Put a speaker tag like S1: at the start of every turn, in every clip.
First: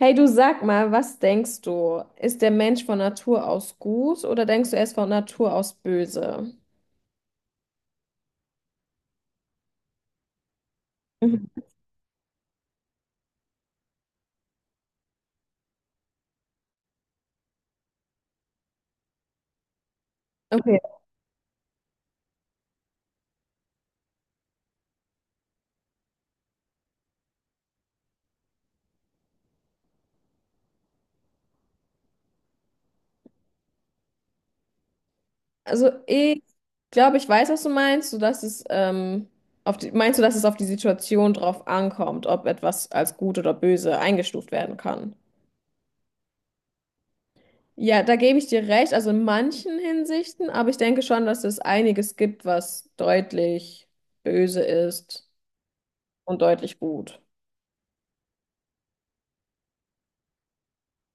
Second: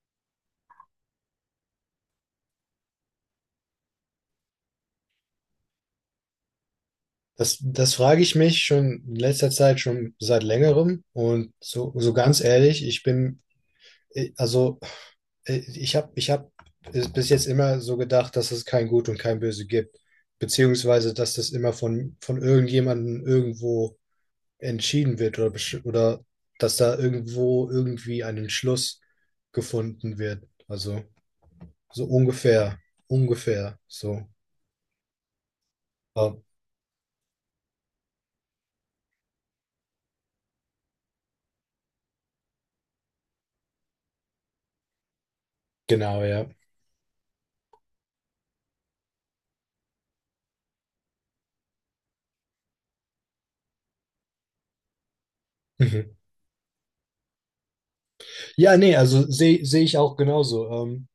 S1: Hey, du sag mal, was denkst du? Ist der Mensch von Natur aus gut oder denkst du, er ist von Natur aus böse?
S2: Das frage ich mich schon in letzter Zeit, schon seit längerem.
S1: Mhm.
S2: Und so ganz ehrlich, ich bin, also ich hab es bis jetzt immer so gedacht, dass es kein Gut und kein Böse gibt.
S1: Okay.
S2: Beziehungsweise, dass das immer von irgendjemandem irgendwo entschieden wird oder dass da irgendwo irgendwie ein Entschluss gefunden wird. Also so ungefähr, ungefähr so.
S1: Also ich glaube, ich weiß, was du meinst. So dass es auf die, meinst du, dass es auf die Situation drauf ankommt, ob etwas als gut oder böse eingestuft werden kann?
S2: Genau, ja.
S1: Ja, da gebe ich dir recht. Also in manchen Hinsichten, aber ich denke schon, dass es einiges gibt, was deutlich böse ist
S2: Mhm.
S1: und deutlich gut.
S2: Ja, nee, also sehe ich auch genauso.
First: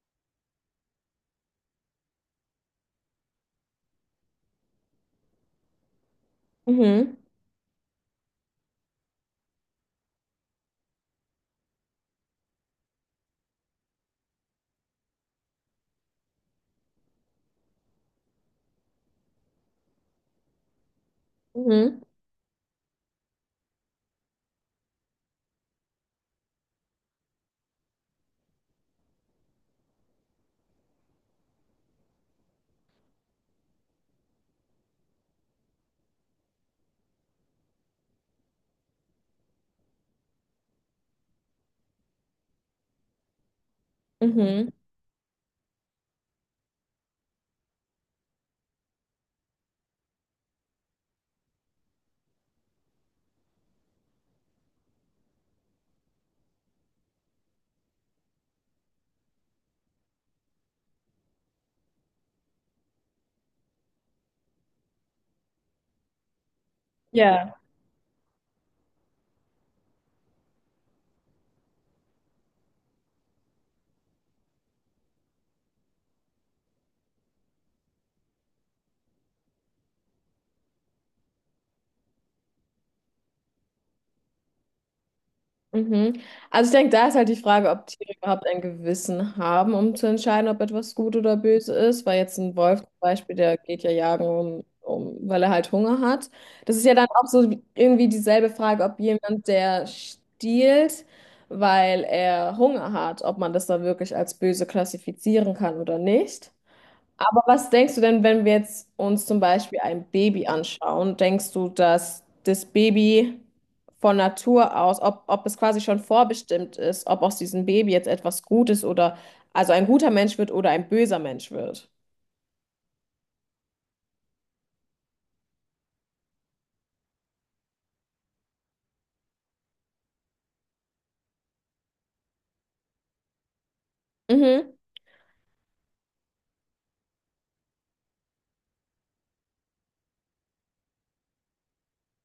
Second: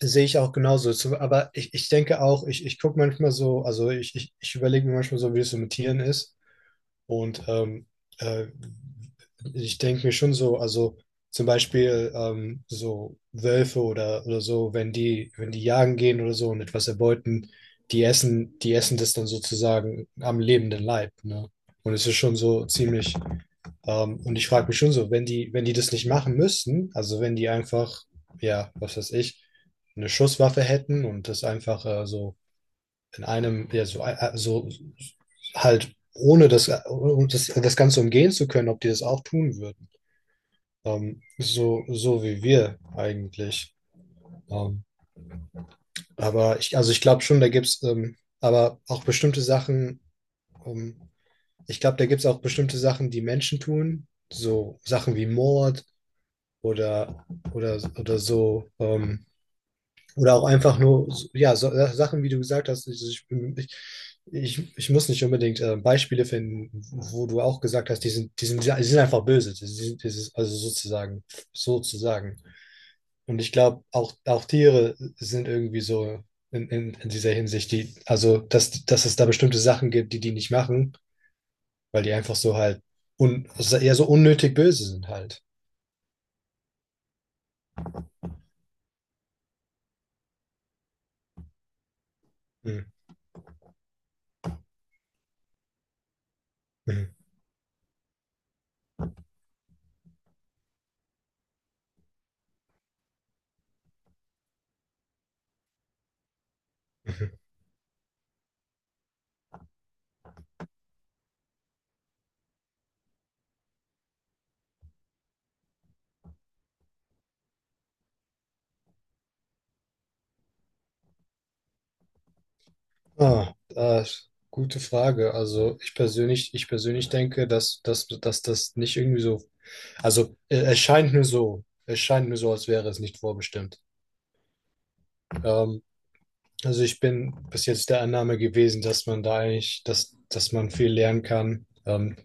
S2: Sehe ich auch genauso. Aber ich denke auch, ich gucke manchmal so, also ich überlege mir manchmal so, wie es so mit Tieren ist.
S1: Mhm.
S2: Und äh, ich denke mir schon so, also zum Beispiel so Wölfe oder so, wenn die jagen gehen oder so und etwas erbeuten, die essen das dann sozusagen am lebenden Leib, ne? Und
S1: Mhm.
S2: es ist schon so ziemlich, und ich frage mich schon so, wenn die das nicht machen müssten, also wenn die einfach, ja, was weiß ich, eine Schusswaffe hätten und das einfach so in einem, ja, so, so halt ohne das Ganze umgehen zu können, ob die das auch tun würden. So, so wie wir eigentlich.
S1: Mhm.
S2: Ähm, aber ich, also ich glaube schon, da gibt es aber auch bestimmte Sachen, ähm, ich glaube, da gibt es auch bestimmte Sachen, die Menschen tun, so Sachen wie Mord oder, oder so oder auch einfach nur, ja, so, Sachen, wie du gesagt hast, also ich, ich muss nicht unbedingt Beispiele finden, wo du
S1: Ja.
S2: auch gesagt hast, die sind einfach böse. Also sozusagen, sozusagen. Und ich glaube, auch, auch Tiere sind irgendwie so in dieser Hinsicht, die, also, dass es da bestimmte Sachen gibt, die die nicht machen, weil die einfach so halt also eher so unnötig böse sind halt.
S1: Mhm. Also ich denke, da ist halt die Frage, ob Tiere überhaupt ein Gewissen haben, um zu entscheiden, ob etwas gut oder böse ist. Weil jetzt ein Wolf
S2: Mhm.
S1: zum Beispiel, der geht ja jagen, weil er halt Hunger hat. Das ist ja dann
S2: Mhm.
S1: auch so wie- irgendwie dieselbe Frage, ob jemand, der stiehlt, weil er Hunger hat, ob man das dann wirklich als böse klassifizieren kann oder nicht.
S2: Mhm.
S1: Aber was denkst du denn, wenn wir jetzt uns zum Beispiel ein Baby anschauen? Denkst du, dass das Baby von Natur aus, ob es quasi schon vorbestimmt ist, ob aus diesem Baby jetzt etwas Gutes oder also ein guter Mensch wird oder ein böser Mensch wird?
S2: Ah, ah, Gute Frage. Also ich persönlich denke, dass das nicht irgendwie so, also es scheint mir so, es scheint mir so, als wäre es nicht vorbestimmt.
S1: Mhm.
S2: Ähm, also ich bin bis jetzt der Annahme gewesen, dass man da eigentlich, dass man viel lernen kann,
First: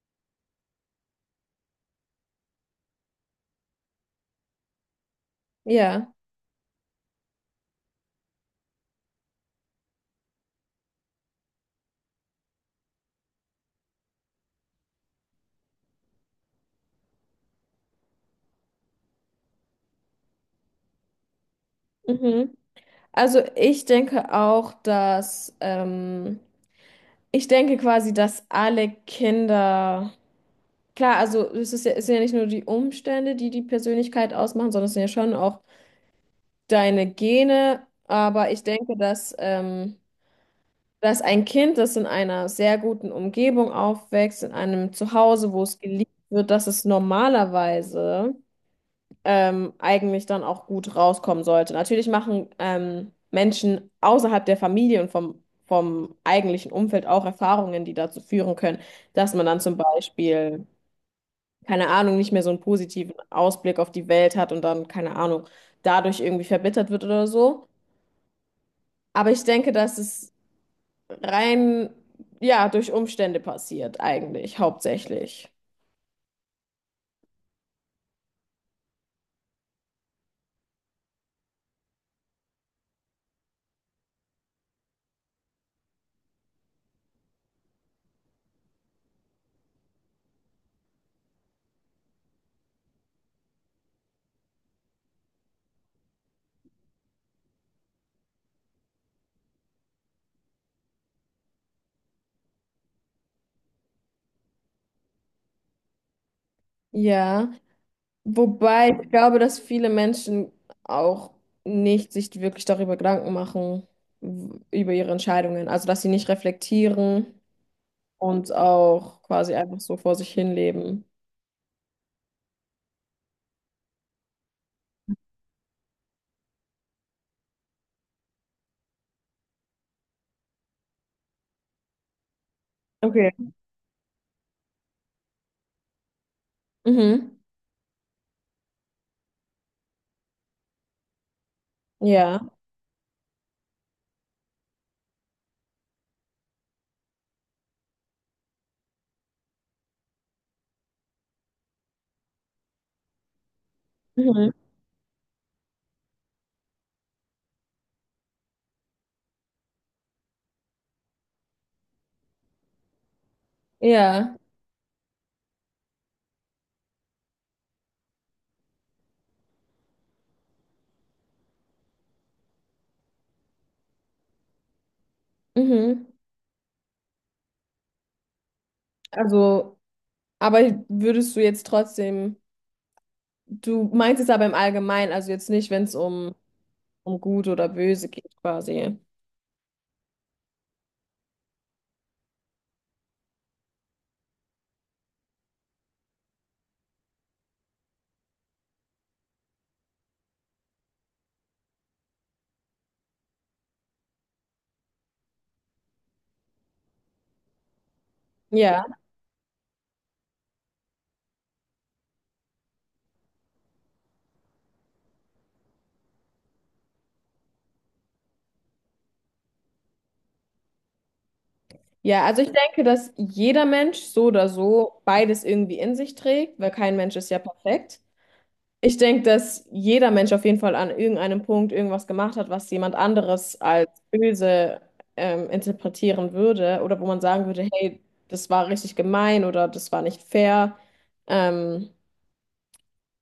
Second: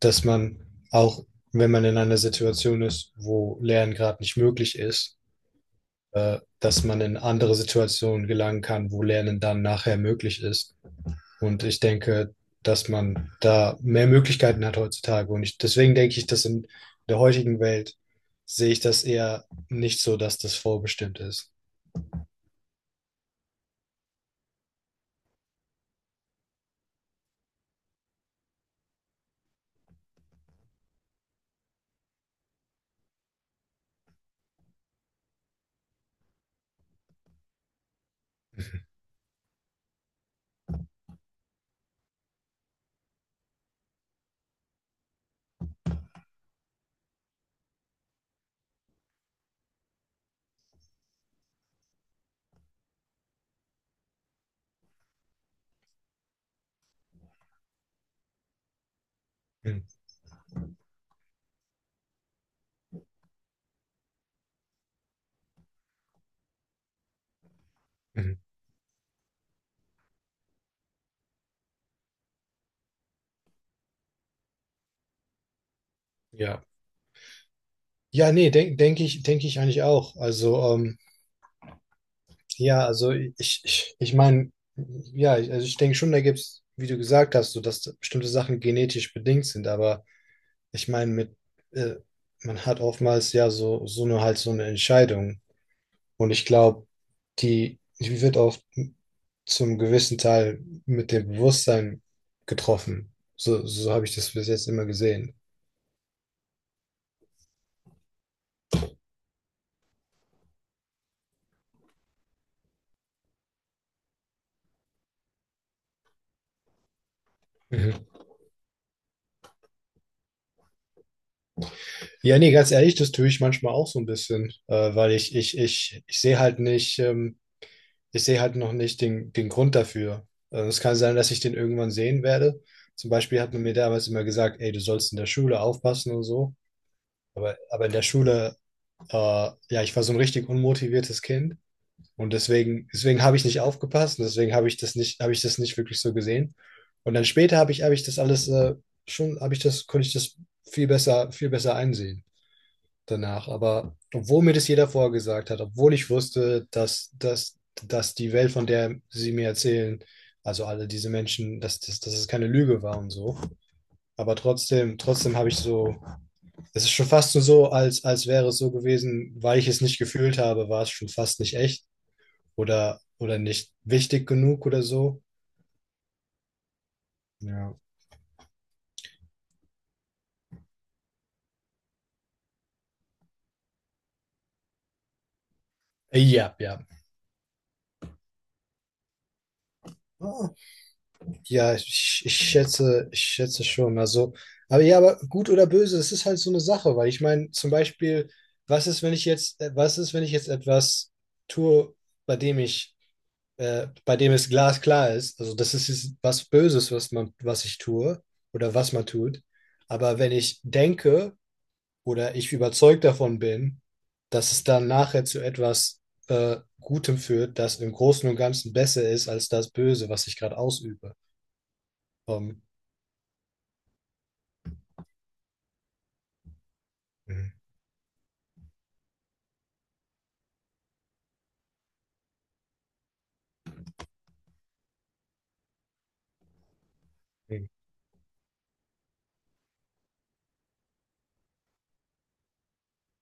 S2: dass man auch, wenn man in einer Situation ist, wo Lernen gerade nicht möglich ist,
S1: Ja.
S2: dass man in andere Situationen gelangen kann, wo Lernen dann nachher möglich ist. Und ich denke, dass man da mehr Möglichkeiten hat heutzutage. Und ich, deswegen denke ich, dass in der heutigen Welt sehe ich das eher nicht so, dass das vorbestimmt ist.
S1: Mhm. Also ich denke auch, dass ich denke quasi, dass alle Kinder klar, also es ist ja, es sind ja nicht nur die Umstände, die die Persönlichkeit ausmachen, sondern es sind ja schon auch deine Gene, aber ich denke, dass ein Kind, das in einer sehr guten Umgebung aufwächst, in einem Zuhause, wo es geliebt wird, dass es normalerweise eigentlich dann auch gut rauskommen sollte. Natürlich machen Menschen außerhalb der Familie und vom eigentlichen Umfeld auch Erfahrungen, die dazu führen können, dass man dann zum
S2: Mhm.
S1: Beispiel, keine Ahnung, nicht mehr so einen positiven Ausblick auf die Welt hat und dann, keine Ahnung, dadurch irgendwie verbittert wird oder so.
S2: Mhm.
S1: Aber ich denke, dass es rein, ja, durch Umstände passiert, eigentlich, hauptsächlich.
S2: Ja. Ja, nee, denke ich eigentlich auch. Also, ja, also ich meine, ja, also ich denke schon, da gibt es, wie du gesagt hast, so dass bestimmte Sachen genetisch bedingt sind, aber ich meine, äh, man hat oftmals ja so, so eine halt so eine Entscheidung. Und ich glaube, die wird auch zum gewissen Teil mit dem Bewusstsein getroffen. So, so habe ich das bis jetzt immer gesehen.
S1: Ja, wobei ich glaube, dass viele Menschen auch nicht sich wirklich darüber Gedanken machen, w- über ihre Entscheidungen. Also, dass sie nicht reflektieren
S2: Mhm.
S1: und auch quasi einfach so vor sich hin leben.
S2: Ja, nee, ganz ehrlich, das tue ich manchmal auch so ein bisschen, weil ich sehe halt nicht, ich sehe halt noch nicht den Grund dafür. Es kann sein, dass ich den irgendwann sehen werde. Zum
S1: Okay.
S2: Beispiel hat man mir damals immer gesagt, ey, du sollst in der Schule aufpassen und so.
S1: Mhm.
S2: Aber in der Schule, äh, ja, ich war so ein richtig unmotiviertes Kind. Und
S1: Ja.
S2: deswegen habe ich nicht aufgepasst und deswegen habe ich das nicht wirklich so gesehen. Und dann später habe ich das alles konnte ich das viel besser einsehen danach. Aber obwohl
S1: Mhm.
S2: mir das jeder vorgesagt hat, obwohl ich wusste, dass die Welt, von der sie mir erzählen, also alle diese Menschen, dass es keine Lüge war und so.
S1: Ja.
S2: Aber trotzdem habe ich so, es ist schon fast nur so, als wäre es so gewesen, weil ich es nicht gefühlt habe, war es schon fast nicht echt oder nicht wichtig genug oder so.
S1: Mhm.
S2: Ja.
S1: Also, aber würdest du jetzt trotzdem, du meinst es aber im Allgemeinen, also jetzt nicht, wenn es um
S2: Ja, ja.
S1: um gut oder böse geht quasi.
S2: Oh, ja, ich schätze schon. Also, aber ja, aber gut oder böse, das ist halt so eine Sache, weil ich meine, zum Beispiel, was ist, wenn ich jetzt, was ist, wenn ich jetzt etwas tue, bei dem ich, bei dem es glasklar ist? Also, das ist jetzt was Böses, was ich tue oder
S1: Ja,
S2: was man tut. Aber wenn ich denke, oder ich überzeugt davon bin, dass es dann nachher zu etwas Gutem führt, das im Großen und Ganzen besser ist als das Böse, was ich gerade ausübe.
S1: ja, also ich
S2: Ähm,
S1: denke, dass jeder Mensch so oder so beides irgendwie in sich trägt, weil kein Mensch ist ja
S2: mhm,
S1: perfekt. Ich denke, dass jeder Mensch auf jeden Fall an irgendeinem Punkt irgendwas gemacht hat, was jemand anderes als böse interpretieren würde oder wo man sagen
S2: mhm,
S1: würde, hey, das war richtig gemein oder das war nicht fair. Ähm,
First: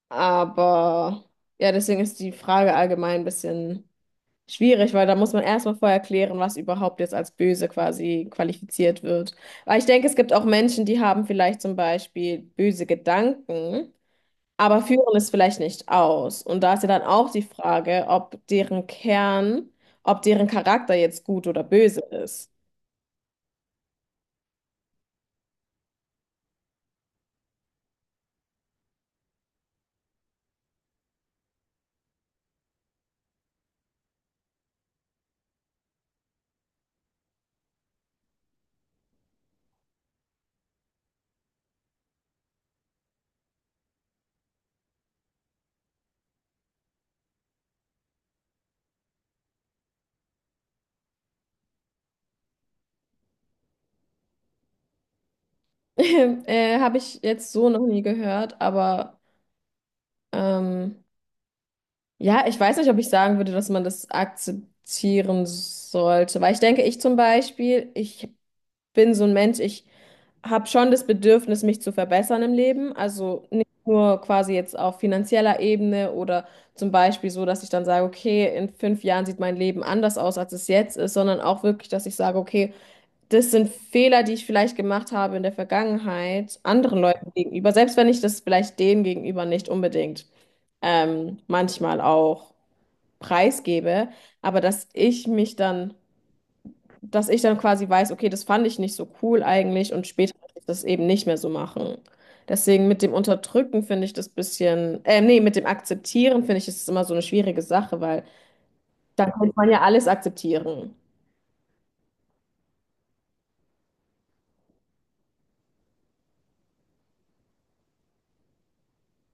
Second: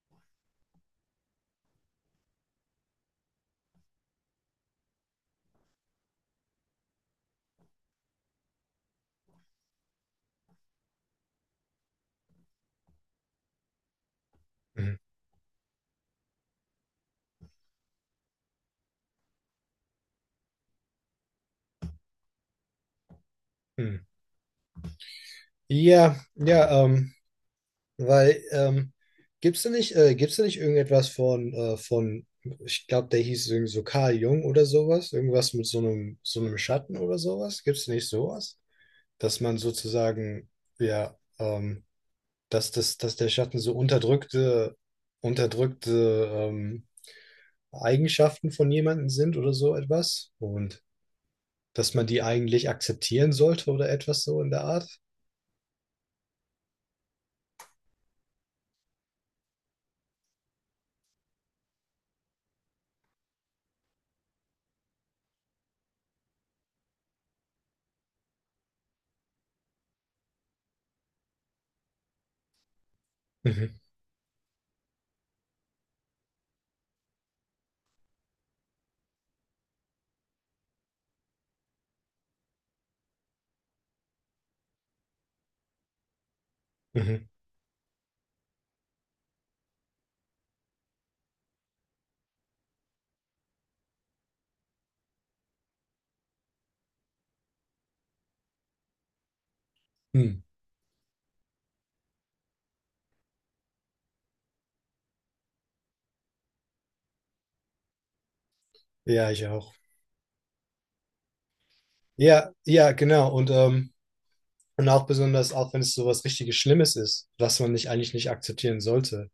S1: aber ja, deswegen ist die Frage allgemein ein bisschen schwierig, weil da muss man erstmal vorher klären, was überhaupt jetzt als böse quasi qualifiziert wird. Weil ich denke, es gibt auch Menschen, die haben vielleicht zum Beispiel böse Gedanken, aber
S2: mhm,
S1: führen es vielleicht nicht aus. Und da ist ja dann auch die Frage, ob deren Kern, ob deren Charakter jetzt gut oder böse ist.
S2: mhm. Ja, ja, weil gibt's da nicht irgendetwas von ich glaube, der hieß irgendwie so Carl Jung oder sowas, irgendwas mit so einem Schatten oder sowas? Gibt's da nicht sowas? Dass man sozusagen, ja, dass der Schatten so unterdrückte Eigenschaften von jemandem sind oder so etwas. Und dass man die eigentlich akzeptieren sollte oder etwas so in der Art.
S1: Habe ich jetzt so noch nie gehört, aber ähm, ja, ich weiß nicht, ob ich sagen würde, dass man das akzeptieren sollte. Weil ich denke, ich zum Beispiel, ich bin so ein Mensch, ich habe schon das Bedürfnis, mich zu verbessern im Leben. Also nicht
S2: Mhm.
S1: nur quasi jetzt auf finanzieller Ebene oder zum Beispiel so, dass ich dann sage, okay, in 5 Jahren sieht mein Leben anders aus, als es jetzt ist, sondern auch wirklich, dass ich sage, okay, das sind Fehler, die ich vielleicht gemacht habe in der Vergangenheit, anderen
S2: Mhm.
S1: Leuten gegenüber, selbst wenn ich das vielleicht denen gegenüber nicht unbedingt manchmal auch preisgebe, aber dass ich mich dann dass ich dann quasi weiß, okay, das fand ich nicht so cool eigentlich und später
S2: Hm.
S1: möchte ich das eben nicht mehr so machen. Deswegen mit dem Unterdrücken finde ich das bisschen, nee, mit dem Akzeptieren finde ich, ist es immer so eine schwierige Sache, weil
S2: Ja,
S1: dann
S2: ich
S1: könnte man
S2: auch.
S1: ja alles akzeptieren.
S2: Ja, ja, genau. Und auch besonders, auch wenn es so was richtiges Schlimmes ist, was man nicht eigentlich nicht akzeptieren sollte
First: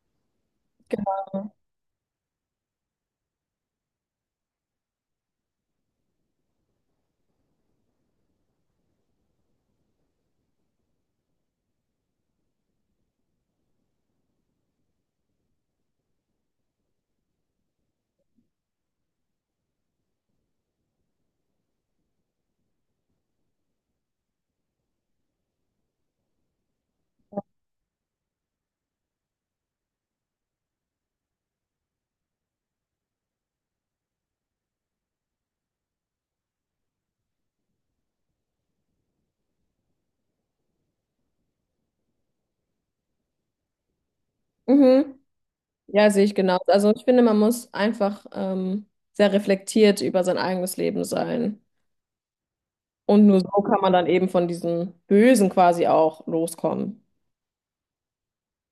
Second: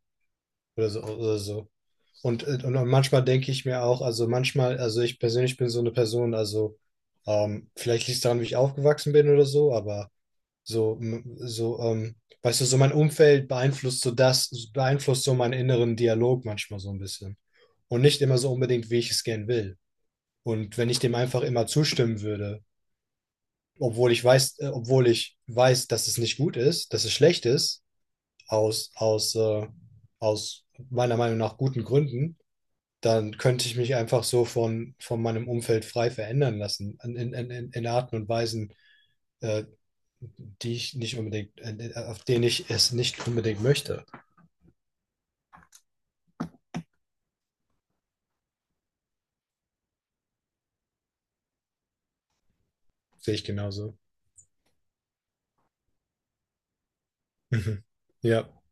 S2: oder so oder so. Und manchmal denke ich mir auch, also manchmal, also ich persönlich bin so eine Person, also vielleicht liegt es daran, wie ich aufgewachsen bin oder so, aber so, so, weißt du, so mein Umfeld beeinflusst beeinflusst so meinen inneren Dialog manchmal so ein bisschen. Und nicht immer so unbedingt, wie ich es gern will. Und wenn ich dem einfach immer zustimmen würde, obwohl ich weiß, dass es nicht gut ist, dass es schlecht ist, aus, aus, äh, aus meiner Meinung nach guten Gründen, dann könnte ich mich einfach so von meinem Umfeld frei verändern lassen, in Arten und Weisen, äh, die ich nicht unbedingt, auf denen ich es nicht unbedingt möchte.
S1: Mhm. Ja, sehe ich genau. Also ich finde, man muss einfach sehr reflektiert über sein eigenes Leben sein. Und
S2: Sehe
S1: nur
S2: ich
S1: so kann man
S2: genauso.
S1: dann eben von diesem Bösen quasi auch loskommen.
S2: Mhm. Ja.